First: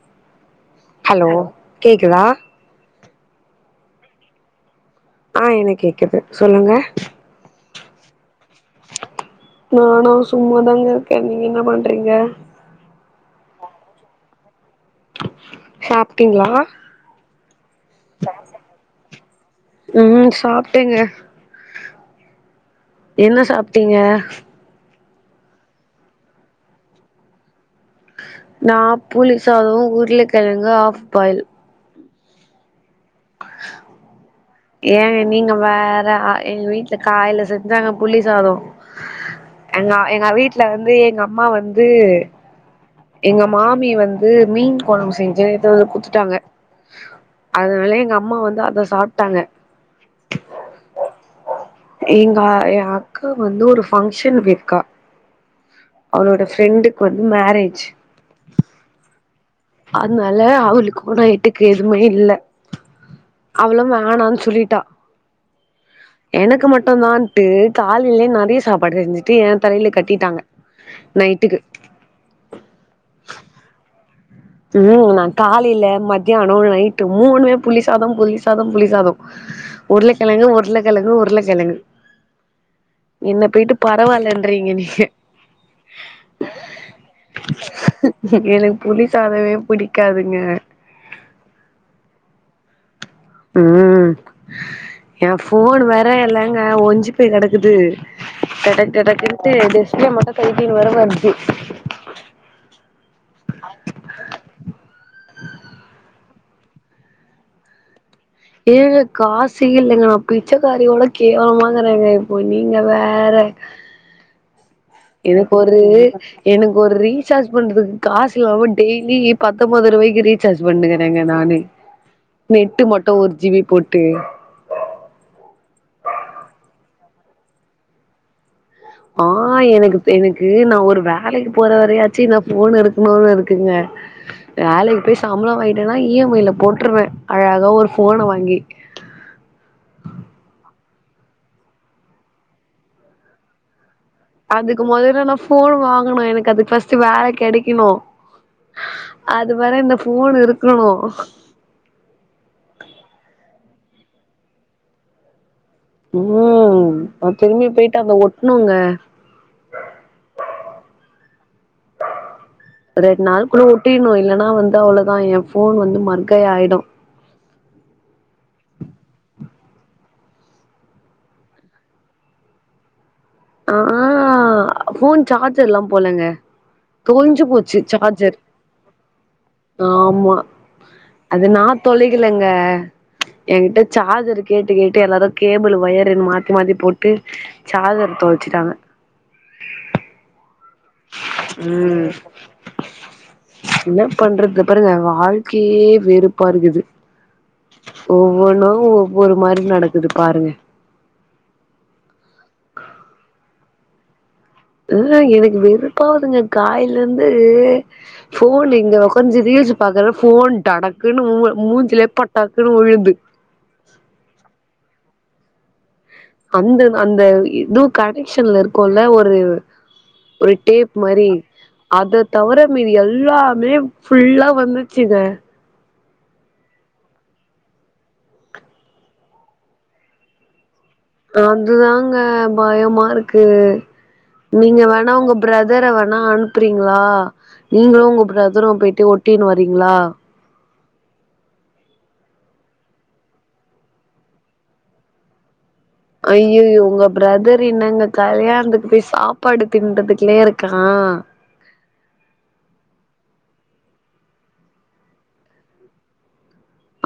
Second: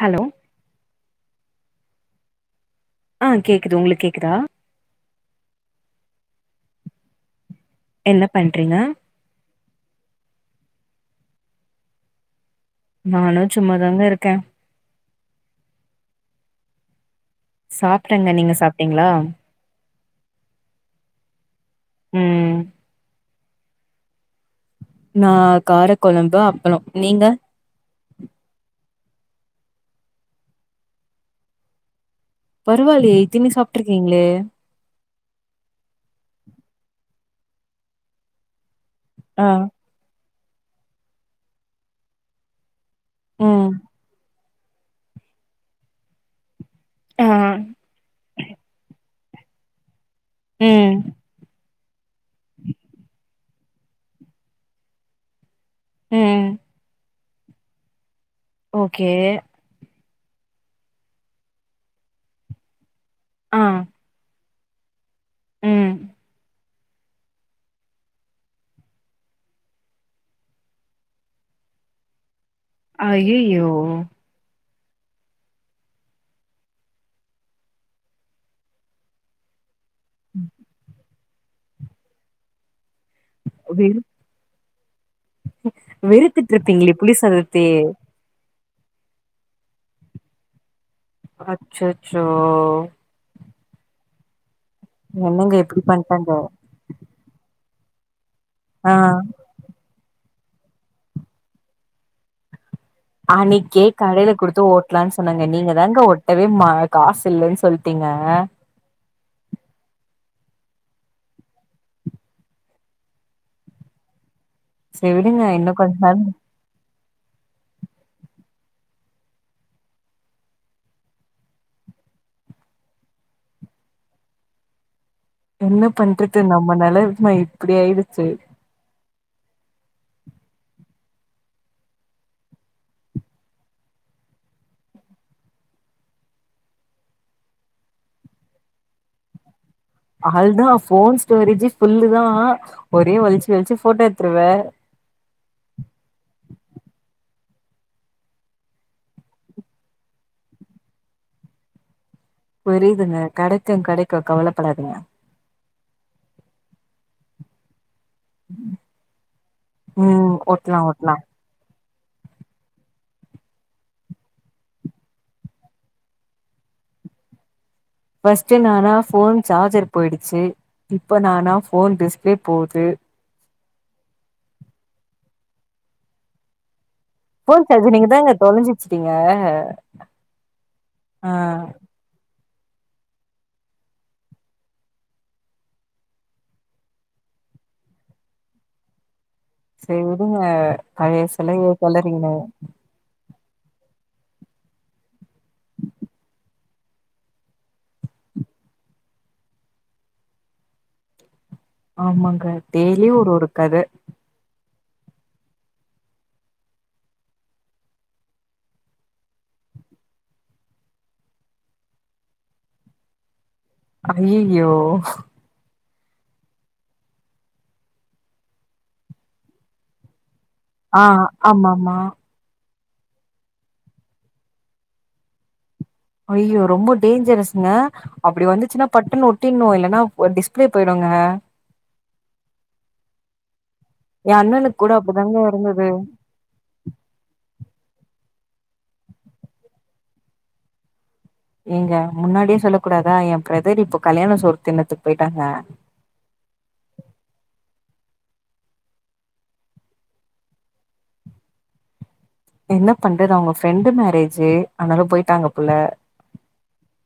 Hello hello கேக்குதா ஆ கேக்குது உங்களுக்கு கேக்குதா ஆ எனக்கேக்குது சொல்லங்க என்ன பண்றீங்க நானா சும்மா தாங்க இர்கே நீங்க என்னா பண்றீங்க நானு சும்மாதாங்க இருக்கே சாப்ட்டீங்ளா சாப்டங்க நீங்க சாப்ட்டீங்ளா உம் உம் சாப்ட்டேங்க உம் என்ன சாப்ட்டீங்க நா காரக்கொழம்பு அப்பளோ நீங்க நா புளி சாதோ உர்ளக்கெழங்கு ஹாஃப் பாயில் பரவாலியே இத்தினி சாப்ட்டுருக்கீங்ளே ஏங்க நீங்க வேற ஆ எங்க வீட்டுல காய்ல செஞ்சாங்க புளி சாதோ ஆ எங்க எங்க வீட் ல வந்து எங்க அம்மா வந்து எங்க ம் மாமி வந்து மீன் கொழம்பு செஞ்சு [unintelligible] குத்துட்டாங்க ஆ அதுனால எங்க அம்மா வந்து அத சாப் ட்டாங்க உம் எங்க எ அக்கா வந்து ஒரு ஃபங்ஷன் போயிர்க்கா அவுளோட ம் ஃப்ரெண்ட்டுக்கு வந் மேரேஜ் ஓகே அத்னால அவுளுக்கு போனா எட்டுக்க எதுமே இல்ல ஆ அவ்ளோ வேணான்னு சொல்லிட்டா ம் எனக்கு மட் ட்டுதான்ட்டு காலைலேயே நெறைய சாப்பாடு செஞ்சுட்டு எ தலைல கட்டிட்டாங்க நைட்டுக்கு அய்யய்யோ வூ நா காலைல மத்யானோ நைட்டு மூன்னுமே புளி சாதோ புளி சாதோ புளி சாதோ உர்ளக்கெழங்கு உர்ளக்கெழங்கு உர்ள ஜனங்க என்ன போயிட்டு வெறு பரவாலன்றீங்க நீங்க வெறுத்துட்டு இருப்பீங்களே புளி சாதத்தயே என புளி சாதமே புடிக்காதுங்க அச்சச்சோ உம் எ என்னங்க இப்டி ஃபோன் வேற பண்ட்டாங்க இலங்க ஒன்ஞ்சு போய் கெடக்கு இது டடக் ஆ டடக்குண்டு டிஸ்பிளே மட்டு கழட்டி வர வச்சு அன்னைக்கே கடையில குடுத்து ஓட்டலாம்னு சொன்னேங்க நீங்க தாங்க ஓ டவே காசு இல்லைன்னு சொல்லிட்டீங்க ஏழு காசி இல்லைங்கா அப் பிச்சைக்காரியோட கேவலமாங்கறாங்க இப்போ நீங்க வேற சரி விடுங்க எனக்கு இன்னு ஒரு கொஞ்ச நாள் எனக்கு ஒரு ரி சாஜ் பண்றதுக்கு காசு இல்லாம டெய்லி பத்தொம்பது ரூபாய்க்கு ரீசார்ஜ் பண்ணுகறேங்க நானு நெட்டு மட்டு ஒரு ஜிபி போட்டு என்ன பண்றது நம்ம நிலமை இப்படி ஆயிடுச்சு ஆஹ் எனக்கு எனக்கு நா ஒரு வேலைக்கு போற வரையாச்சும் என்ன போன் இருக்கணுமானு இருக்குங்க வேலைக்கு போய் சம்பளம் வாங்கிட்டேன்னா இ எம் ஐல போட்டுருவேன் அழகா ஒரு போன வாங்கி அது தா போன் ஸ்டோரேஜ் ஃபுல்லு தா ஒரே வலிச்சி வலிச்சு போட்டாச் அதுக்கு முதல்ல நா போன் வாங்கனும் எனக்கு அதுக்கு ஃபர்ஸ்ட் வேல கிடைக் க்கணும் அது வர இந்த போன் இருக்கணும் புரியுதுங்க கிடைக்கும் கிடைக்கும் கவலப்படாதீங்க உம் நா திரும்பி போயிட்டு அத ஒட்ணுங்க உம் ஒட்டலாம் ஒட்டலாம் ரெண்டு நாளுக்குள்ள ஒட்டிடணும் இல்லைன்னா வந்து அவ்வளவுதா என் போன் வந்து மட்கய் ஆயிடும் ஃபர்ஸ்ட் நானா போன் சார்ஜர் போயிடுச்சு இப்ப நானா போன் டிஸ்பிளே போது ஆஹ் போன் சார்ஜர் எல்லாம் போலேங்க தொழஞ்சு ஃபோன் போச்சு நீங்க தாங்க சார்ஜர் தொலைஞ்சுச்சுட்டீங்க ஆமா ஆ அது நா தொலைக்கலைங்க க என்கிட்ட சார்ஜர் கேட்டு கேட்டு எல்லாரும் கேபிள் ஒயர் மாத்தி மாத்தி போட்டு சார்ஜர் தொ ழச்சுட்டாங்க சரி விடுங்க பழைய சிலைய ம் கல்லறீங்க என்ன பண்றது பிறகு வாழ்க்கையே வெறுப்பா இருக்குது ஒவ்வொன்னும் ஒவ்வொரு மாதிரி நடக்குது பாருங்க ஆமாங்க டெய்லியும் ஒரு ஒரு கத இல்லங்க எனக்கு வெறுப்பாவதுங்க காயல இருந்து போன் இங்க உட்காந்து ரீல்ஸ் பாக்குற போன் டடக்குன்னு மூஞ்சுல லெ பாட்டாக்குன்னு உழுது ஐயய்யோ அந்த அந்த இதுவும் கனெக்ஷன்ல இருக்கும்ல்ல ஒரு ஒரு டேப் ஆ மாதிரி ஆமாமா அத தவிர மிதி எல்லாமே ஃபுல்லா வந்துச்சுங்க ஐயோ ரொம்ப டேஞ்சரஸ்ங்க அப்படி வந்துச்சுன்னா பட்டன்ன ஒட்டிடனும் இல்லனா டிஸ்பிளே போயிடுங்க அதுதாங்க பயமா இருக்கு எ அண்ணனுக்கு நீங்க கூட வேணா உங்க அப்டிதாங்க இருந்தது பிரதர வேணா அனுப்புறீங்களா நீங்களும் உங்க பிரதரும் போயிட்டு ஒட்டின்னு வரீங்களா எங்க முன்னாடியே சொல்ல கூடாதா என் பிரதர் இப்ப கல்யாண சோறு தின்னத்துக்கு போயிட்டாங்க ஐயையோ உங்க பிரதர் என்னங்க கல்யாணத்துக்கு போய் சாப்பாடு திண்ணுறதுலையே இருக்கா என்ன பண்றது அவங்க ஃப்ரெண்டு மேரேஜ் அதனால போயிட்டாங்க போல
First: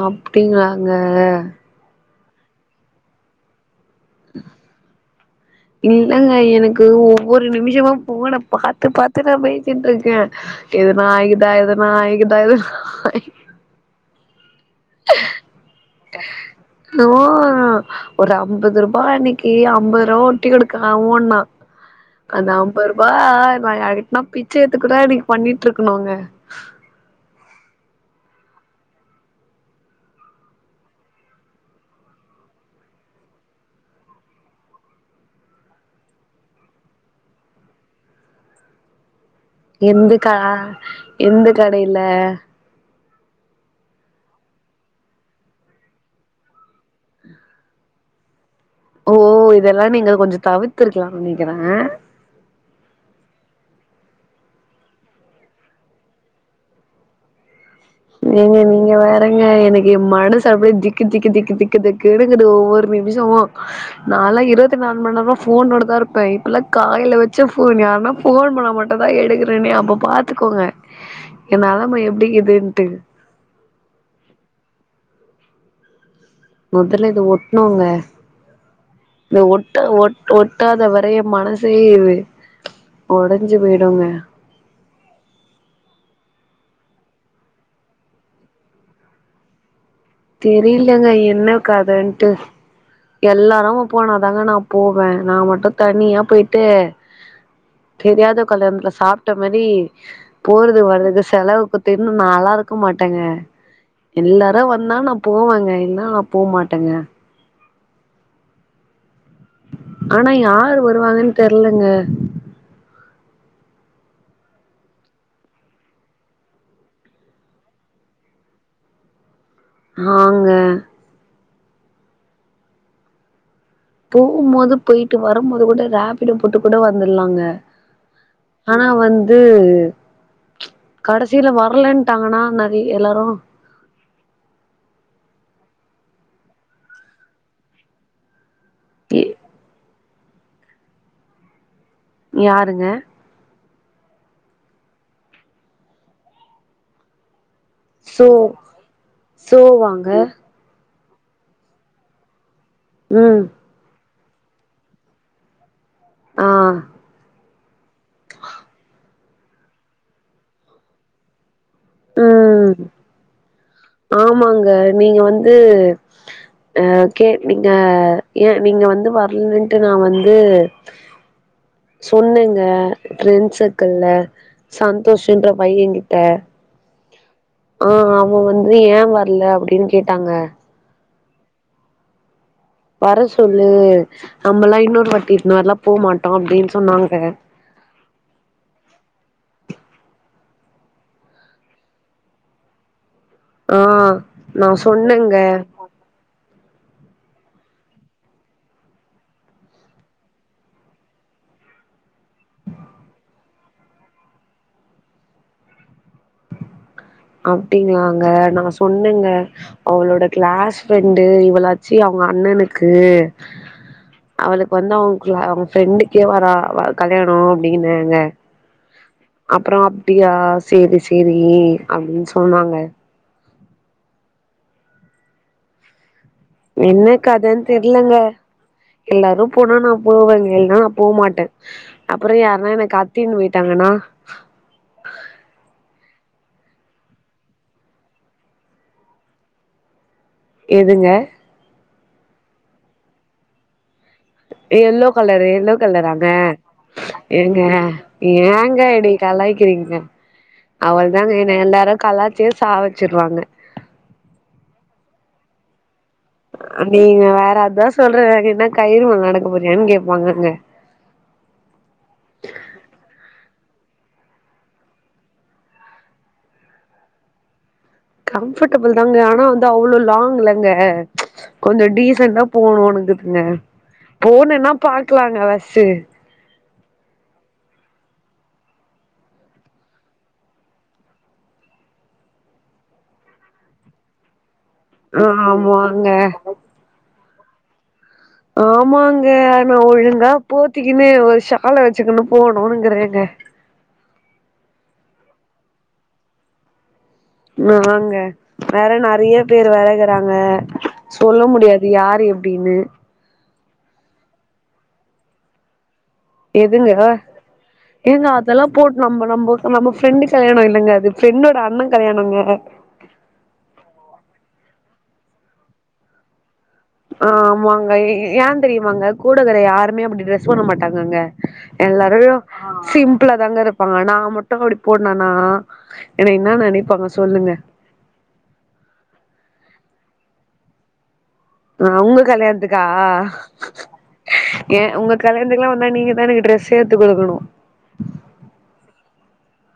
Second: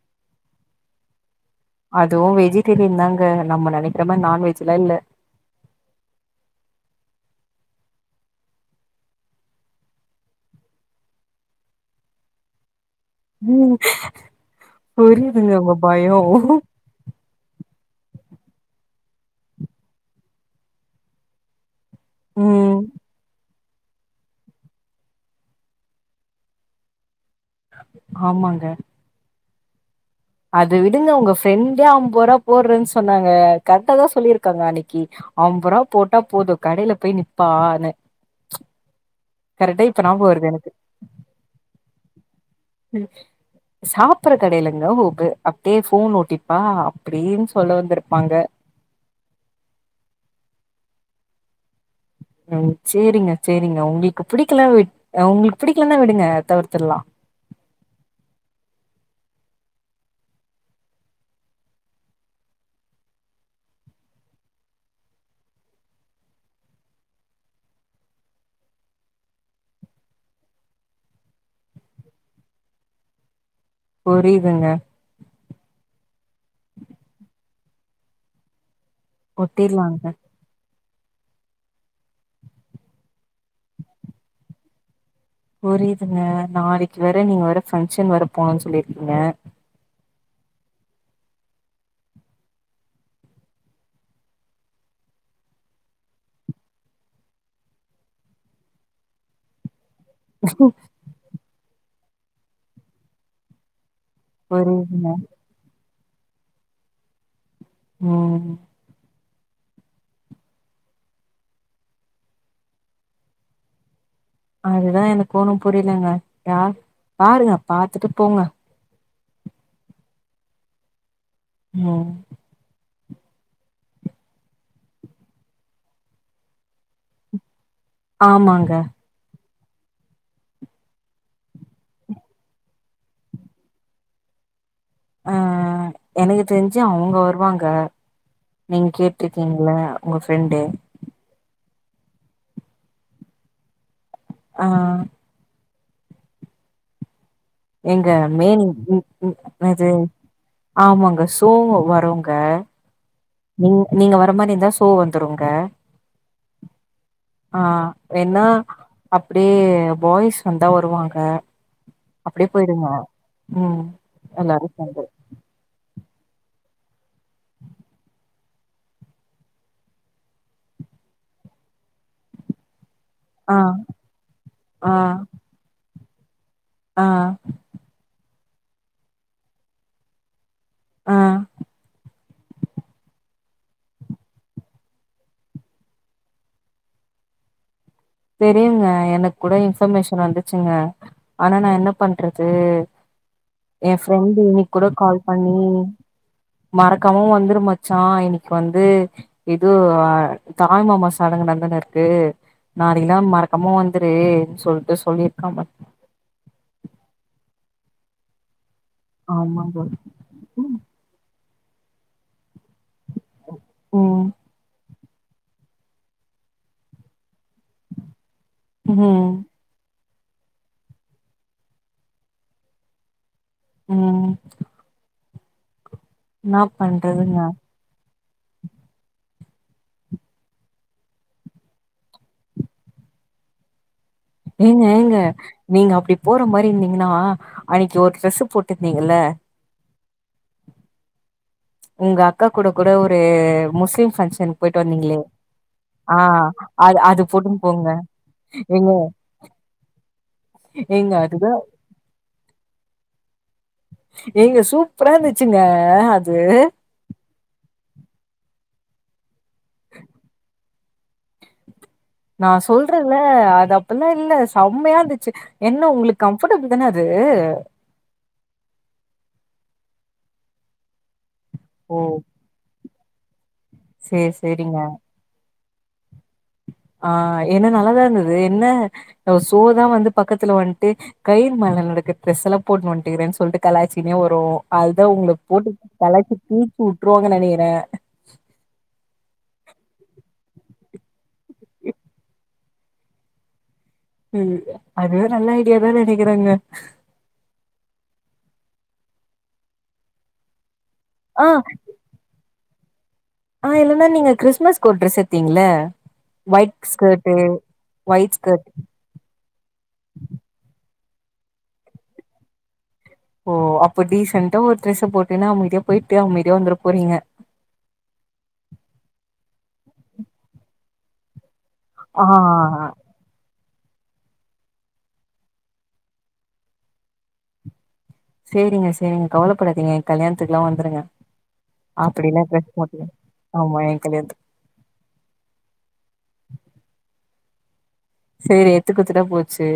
அப்படிங்களாங்க அதுவும் வெஜிடேரியன் தாங்க நம்ம நினக்க ரம்ம நான்வெஜ்லாம் இல்ல இல்லங்க எனக்கு ஒவ்வொரு நிமிஷமும் ஃபோன பாத்து பாத்து நான் பயந்துட்டு இருக்கேன் எதனா ஆய்க்குதா எதனா ஆய்க்குதா எதனா [unintelligible] புரியுதுங்க உங்க பயோ நோ ஒரு ஐம்பது ரூபா அப்பா அன்னைக்கு ஐம்பது ரூபா ஒட்டி எடுக்க அவன் ஓட்னா அந்த ம் அம்பதுருபா நான் யார்கிட்டனா பிச்சை எத்து கூட அன்னைக்கு பண்ணிட்டு இருக்கணுங்க ஆமாங்க அது விடுங்க உங்க ஃப்ரெண்டே ஐம்பது ரூபாய் போடுறன்னு சொன்னாங்க கரெக்டா தான் சொல்லியிருக்காங்க அன்னைக்கு ஐம்பது ரூபா் போட்டா போதும் கடையில போய் நிப்பான்னு கரெக்டா இப்ப எந்த ஞாபகம் வருது எனக்கு. எந்த கடையில சாப்பற கடையிலங்க [unintelligible] அப்படியே போன் ஓட்டிப்பா அப்படின்னு சொல்ல வந்திருப்பாங்க ஓ இதெல்லாம் நீங்க கொஞ்ச தவிர்த்துருக்கலானு நினைக்கிறேன் உம் சரிங்க சரிங்க உங்களுக்கு பிடிக்கலைன்னா விடுங்க உங்களுக்கு பிடிக்கலன்னா விடுங்க தவிர்த்தர்லா நீங்க நீங்க வேறங்க எனக்கு மனுசு அப்படியே திக்கு திக்கு திக்கு திக்கு திக்கு எக்குது ஒவ்வொரு நிமிஷமும் நான்ல இருபத்தி நாலு மணி நேர போனோட தான் இருப்பேன் இப்பல்லாம் காலையில வச்ச போன் யாருன்னா போன் பண்ண மட்டும் தான் எடுக்கறேன்னே அப்ப பாத்துக்கோங்க என் நெலம எப்படிக்குதுனு ட்டு புரியுதுங்க முதல்ல இத ஒட்னோங்க இந்த ஒட்ட ஒட்டிடலாங்க. ஒ ஒட்டாதவ நிறைய மனசே இது உடைஞ்சு போய்டுங்க புரியுதுங்க நாளைக்கு வேற நீங்க வேற பங்க்ஷன் வேற போணும்ன்னு சொல்லிருக்கீங்க தெரியலங்க என்ன கதன்ட்டு எல்லாரு போனாதாங்க நான் போவேன் நான் மட்டு தனியா போயிட்டு தெரியாத கல்யாணத்துல சாப்ட்ட மாதிரி போறது வர்துக்கு செலவு [unintelligible] நாளா இருக்க மாட்டேங்க எல்லாரும் வ புரியுதுங்க. நானா போவாங்க என்ன நான் போ மாட்டேங்க உஹ்ம் ஆனா யார் வருவாங்கன்னு தெர்லங்க அதுதான் எனக்கும் ஒன்னும் புரியலங்க யார் பாருங்க பாத்துட்டு போங்க ஆஹங்க ம் ஹ் போகுபோது போயிட்டு வரும்போது கூட ரேபிடோ போட்டு கூட வந்திரலாங்க ஆமாங்க ஆனா வந்து கடசிலே வரலன்ட்டாங்கன்னா நெறை எல்லாரு அஹ் எனக்கு தெரிஞ்சு அவங்க வருவாங்க நீங்க கேட்டுருகீங்களே உங்க ஃப்ரெண்டு யாருங்க ஆஹ் எங்க சோ மேன் சோவாங்க [inaudible] ஆமாங்க சோவா வரோங்க ம் நீ நீங்க வா அந்த மாரி இருந்தா சோ வந்துருங்க ஆ ஆஹ் வேன்னா அப்புடியே பாய்ஸ் வந்தா வருவாங்க அப்டியே உம் போயிடுங்க ம் எல்லாரு ஆமாங்க சேந்து நீங்க வந்து அஹ் ஓகே நீங்க ஏன் நீங்க வந்து வரலன்ட்டு நா வந்து சொன்னேங்க ஃப்ரெண்ட் ஆ சர்க்கிள்ல சந்தோஷ் ன்ற பையகி ஆஹ் ஆஹ் அவன் வந்து ஏன் வரல அப்டின்னு கேட்டாங்க ஆ வர சொல்லு நம்மல்லா இன்னொரு வாட்டி இந்மாரில்லா போக மாட்டோ அப்புடின்னு சொன்னாங்க தெரியுங்க எனக் கூட இன்ஃபர்மேஷன் வந்துச்சுங்க ஆனா நா என்ன பண்றது ஆ ஏன் ஃப்ரெண்டு் நா இன்னைக் கூட கால் சொன்னேங்க பண்ணி மறக்காமவு வந்துருமச்சா இன்னைக்கு வந்து ஏதோ ஆ தாய் மாமா சடங்கு நடந்துன்னு இருக்கு நாளைகெல்லா மறக்காம வந்துரு சொல்லிட்டு சொல்லியிருக்கா அப்புடிங்களாங்க நா சொ பொண்ணுங்க ஆமா தோழி அவளோட கிளாஸ் ம் ஃப்ரெண்டு் இவள சீ அவங்க அண்ணனு க்கு ம் அவளுக்கு வந்து அவங்க ஃப்ரெண்டு கேமரா கல்யாண அப்புடின்னு ஹே ஹே ஹே அஹும் அப்புடியா சேரி சேரி அப்பபுடின்னு சொன்னாங்க உம் என்ன கதன்னு தெரிலங்க எல்லாரு போனா நா போவேங்க இல்ன்னா நான் போமாட்டே அப்புறயாருன்னா என்ன கடத்தின்னு போயிட்டாங்கனா ஏங்க ஏங்க நீங்க அப்புடி போற மாரி இருந்தீங்னா அன்னைக்கு ஒரு ட்ரெஸ் போட்டுருந்தீங்கலே எதுங்க உங்க அக்கா கூட கூட ஒரு முஸ்லிம் ஃபங்க்ஷனுக்கு போயிட்டு எல்லோ வந்தீங்களே கலரு எல்லோ ஆ கலராங்க அது அது எங்க போட்டுன்னு போங்க ஏங்க எடி கலாய்கிறீங்க அவள் ஏங்க தாங்க அதுதா என் எல்லாரு கலாயச்சியே சாவச்சிருவாங்க எங்க சூப்பரா இருந்துச்சுங்க அது. நீங்க வேற அத சொல்ற என்ன கயிறுமல்ல நடக்க போறியான்னு கேட்பாங்க அங்க அ அப்பல்லா இல்ல செம்மையா இருந்துச்சு என்ன உங்ளுக்கு கம்ஃபர்டபிள் தானே அது கம்ஃபர்டபிள் தாங்க ஆனா வந்து அவ்ளோ லாங் லங்க கொஞ்சோ ஓ! டிசன்ட போணுங் [unintelligible] சரி, போணனா சரிங்க. பாக்கலாங்க ஃபஸ் செரி ஆ என்ன நல்லாதா இருந்தது என்ன சோ தா வந்து பக்கத்துல வன்ட்டு கயிறு மேல நடக்குற ட்ரெஸ் எல்லா போட்டுனு வந்துட்டுகிறேன்னு சொல்லிட்டு கலாச்சினே வரோ அதுதா உங்ளுக்கு போட்டு ஆமாங்க பலகிட்டு [unintelligible] விட்ரோ நனைக்கிற ஆமாங்க ஒழுங்கா போத்திக்குனு ஒரு ஹால வச்சுக்கன்னு போணுனுங்றேங்க ம் அதுவே நல்ல ஐடியாாதா நனைகிறேங்க வாங்க வேற நறைய பேர் வறகுறாங்க சொல்ல முடியாது யாரு எ அப்டின்னு ஆஹ் இல்லன்னா நீங்க கிறிஸ்மஸ் கொர் ட்ரெஸ் எத்தீங்கள எதுங்க ஏங்க ஒயிட் ஸ்கர்ட் அதெல்லா போட்டு நம்ம நம்ம நம்ம ஃப்ரெண்ட் கல்யாணோ இல்லங்க அது என்னோட அண்ண கல்யாணோங்க ஓ அப்போ டிசெண்டா ஒரு ட்ரெஸை போட்டுனு அமைதியா போயிட்டு அமைதியா வந்துற ஆஹ் ஆமாங்க ஏ தெரியுமாங்க கூடகரை யாருமே அப்டி டிரெஸ் பண்ண மாட்டாங்க ங்கங்க எல்லாரு ஆ சிம்பள தாங்க இரு பா நா மட்டோ அப்டி போட்னோனா என்ன இன்ன நெனைப்பாங்க சொல்லுங்க செரிங்க செரிங்க கவலபடாதீங்க ஏ கல்யாணத்துக்கு எல்லா வந்துருங்க ஆ உங்க அப்டில்லா ட்ரெஸ் கல்யாணத்துகா போட்டுக்க ஆமா என் கல்யாணத்துக்கு ஏ உங்க கல்யாணத்துக்கு எல்லா வந்தா நீங்கதா எனக்கு ட்ரெஸ்ஸே எடுத்துக் குடுக்கணோ செரி எத்துகுடுதுட்டா போச்சு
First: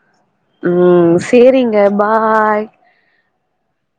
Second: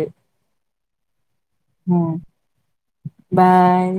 ம் செரிங்க ம் பாய் பாய்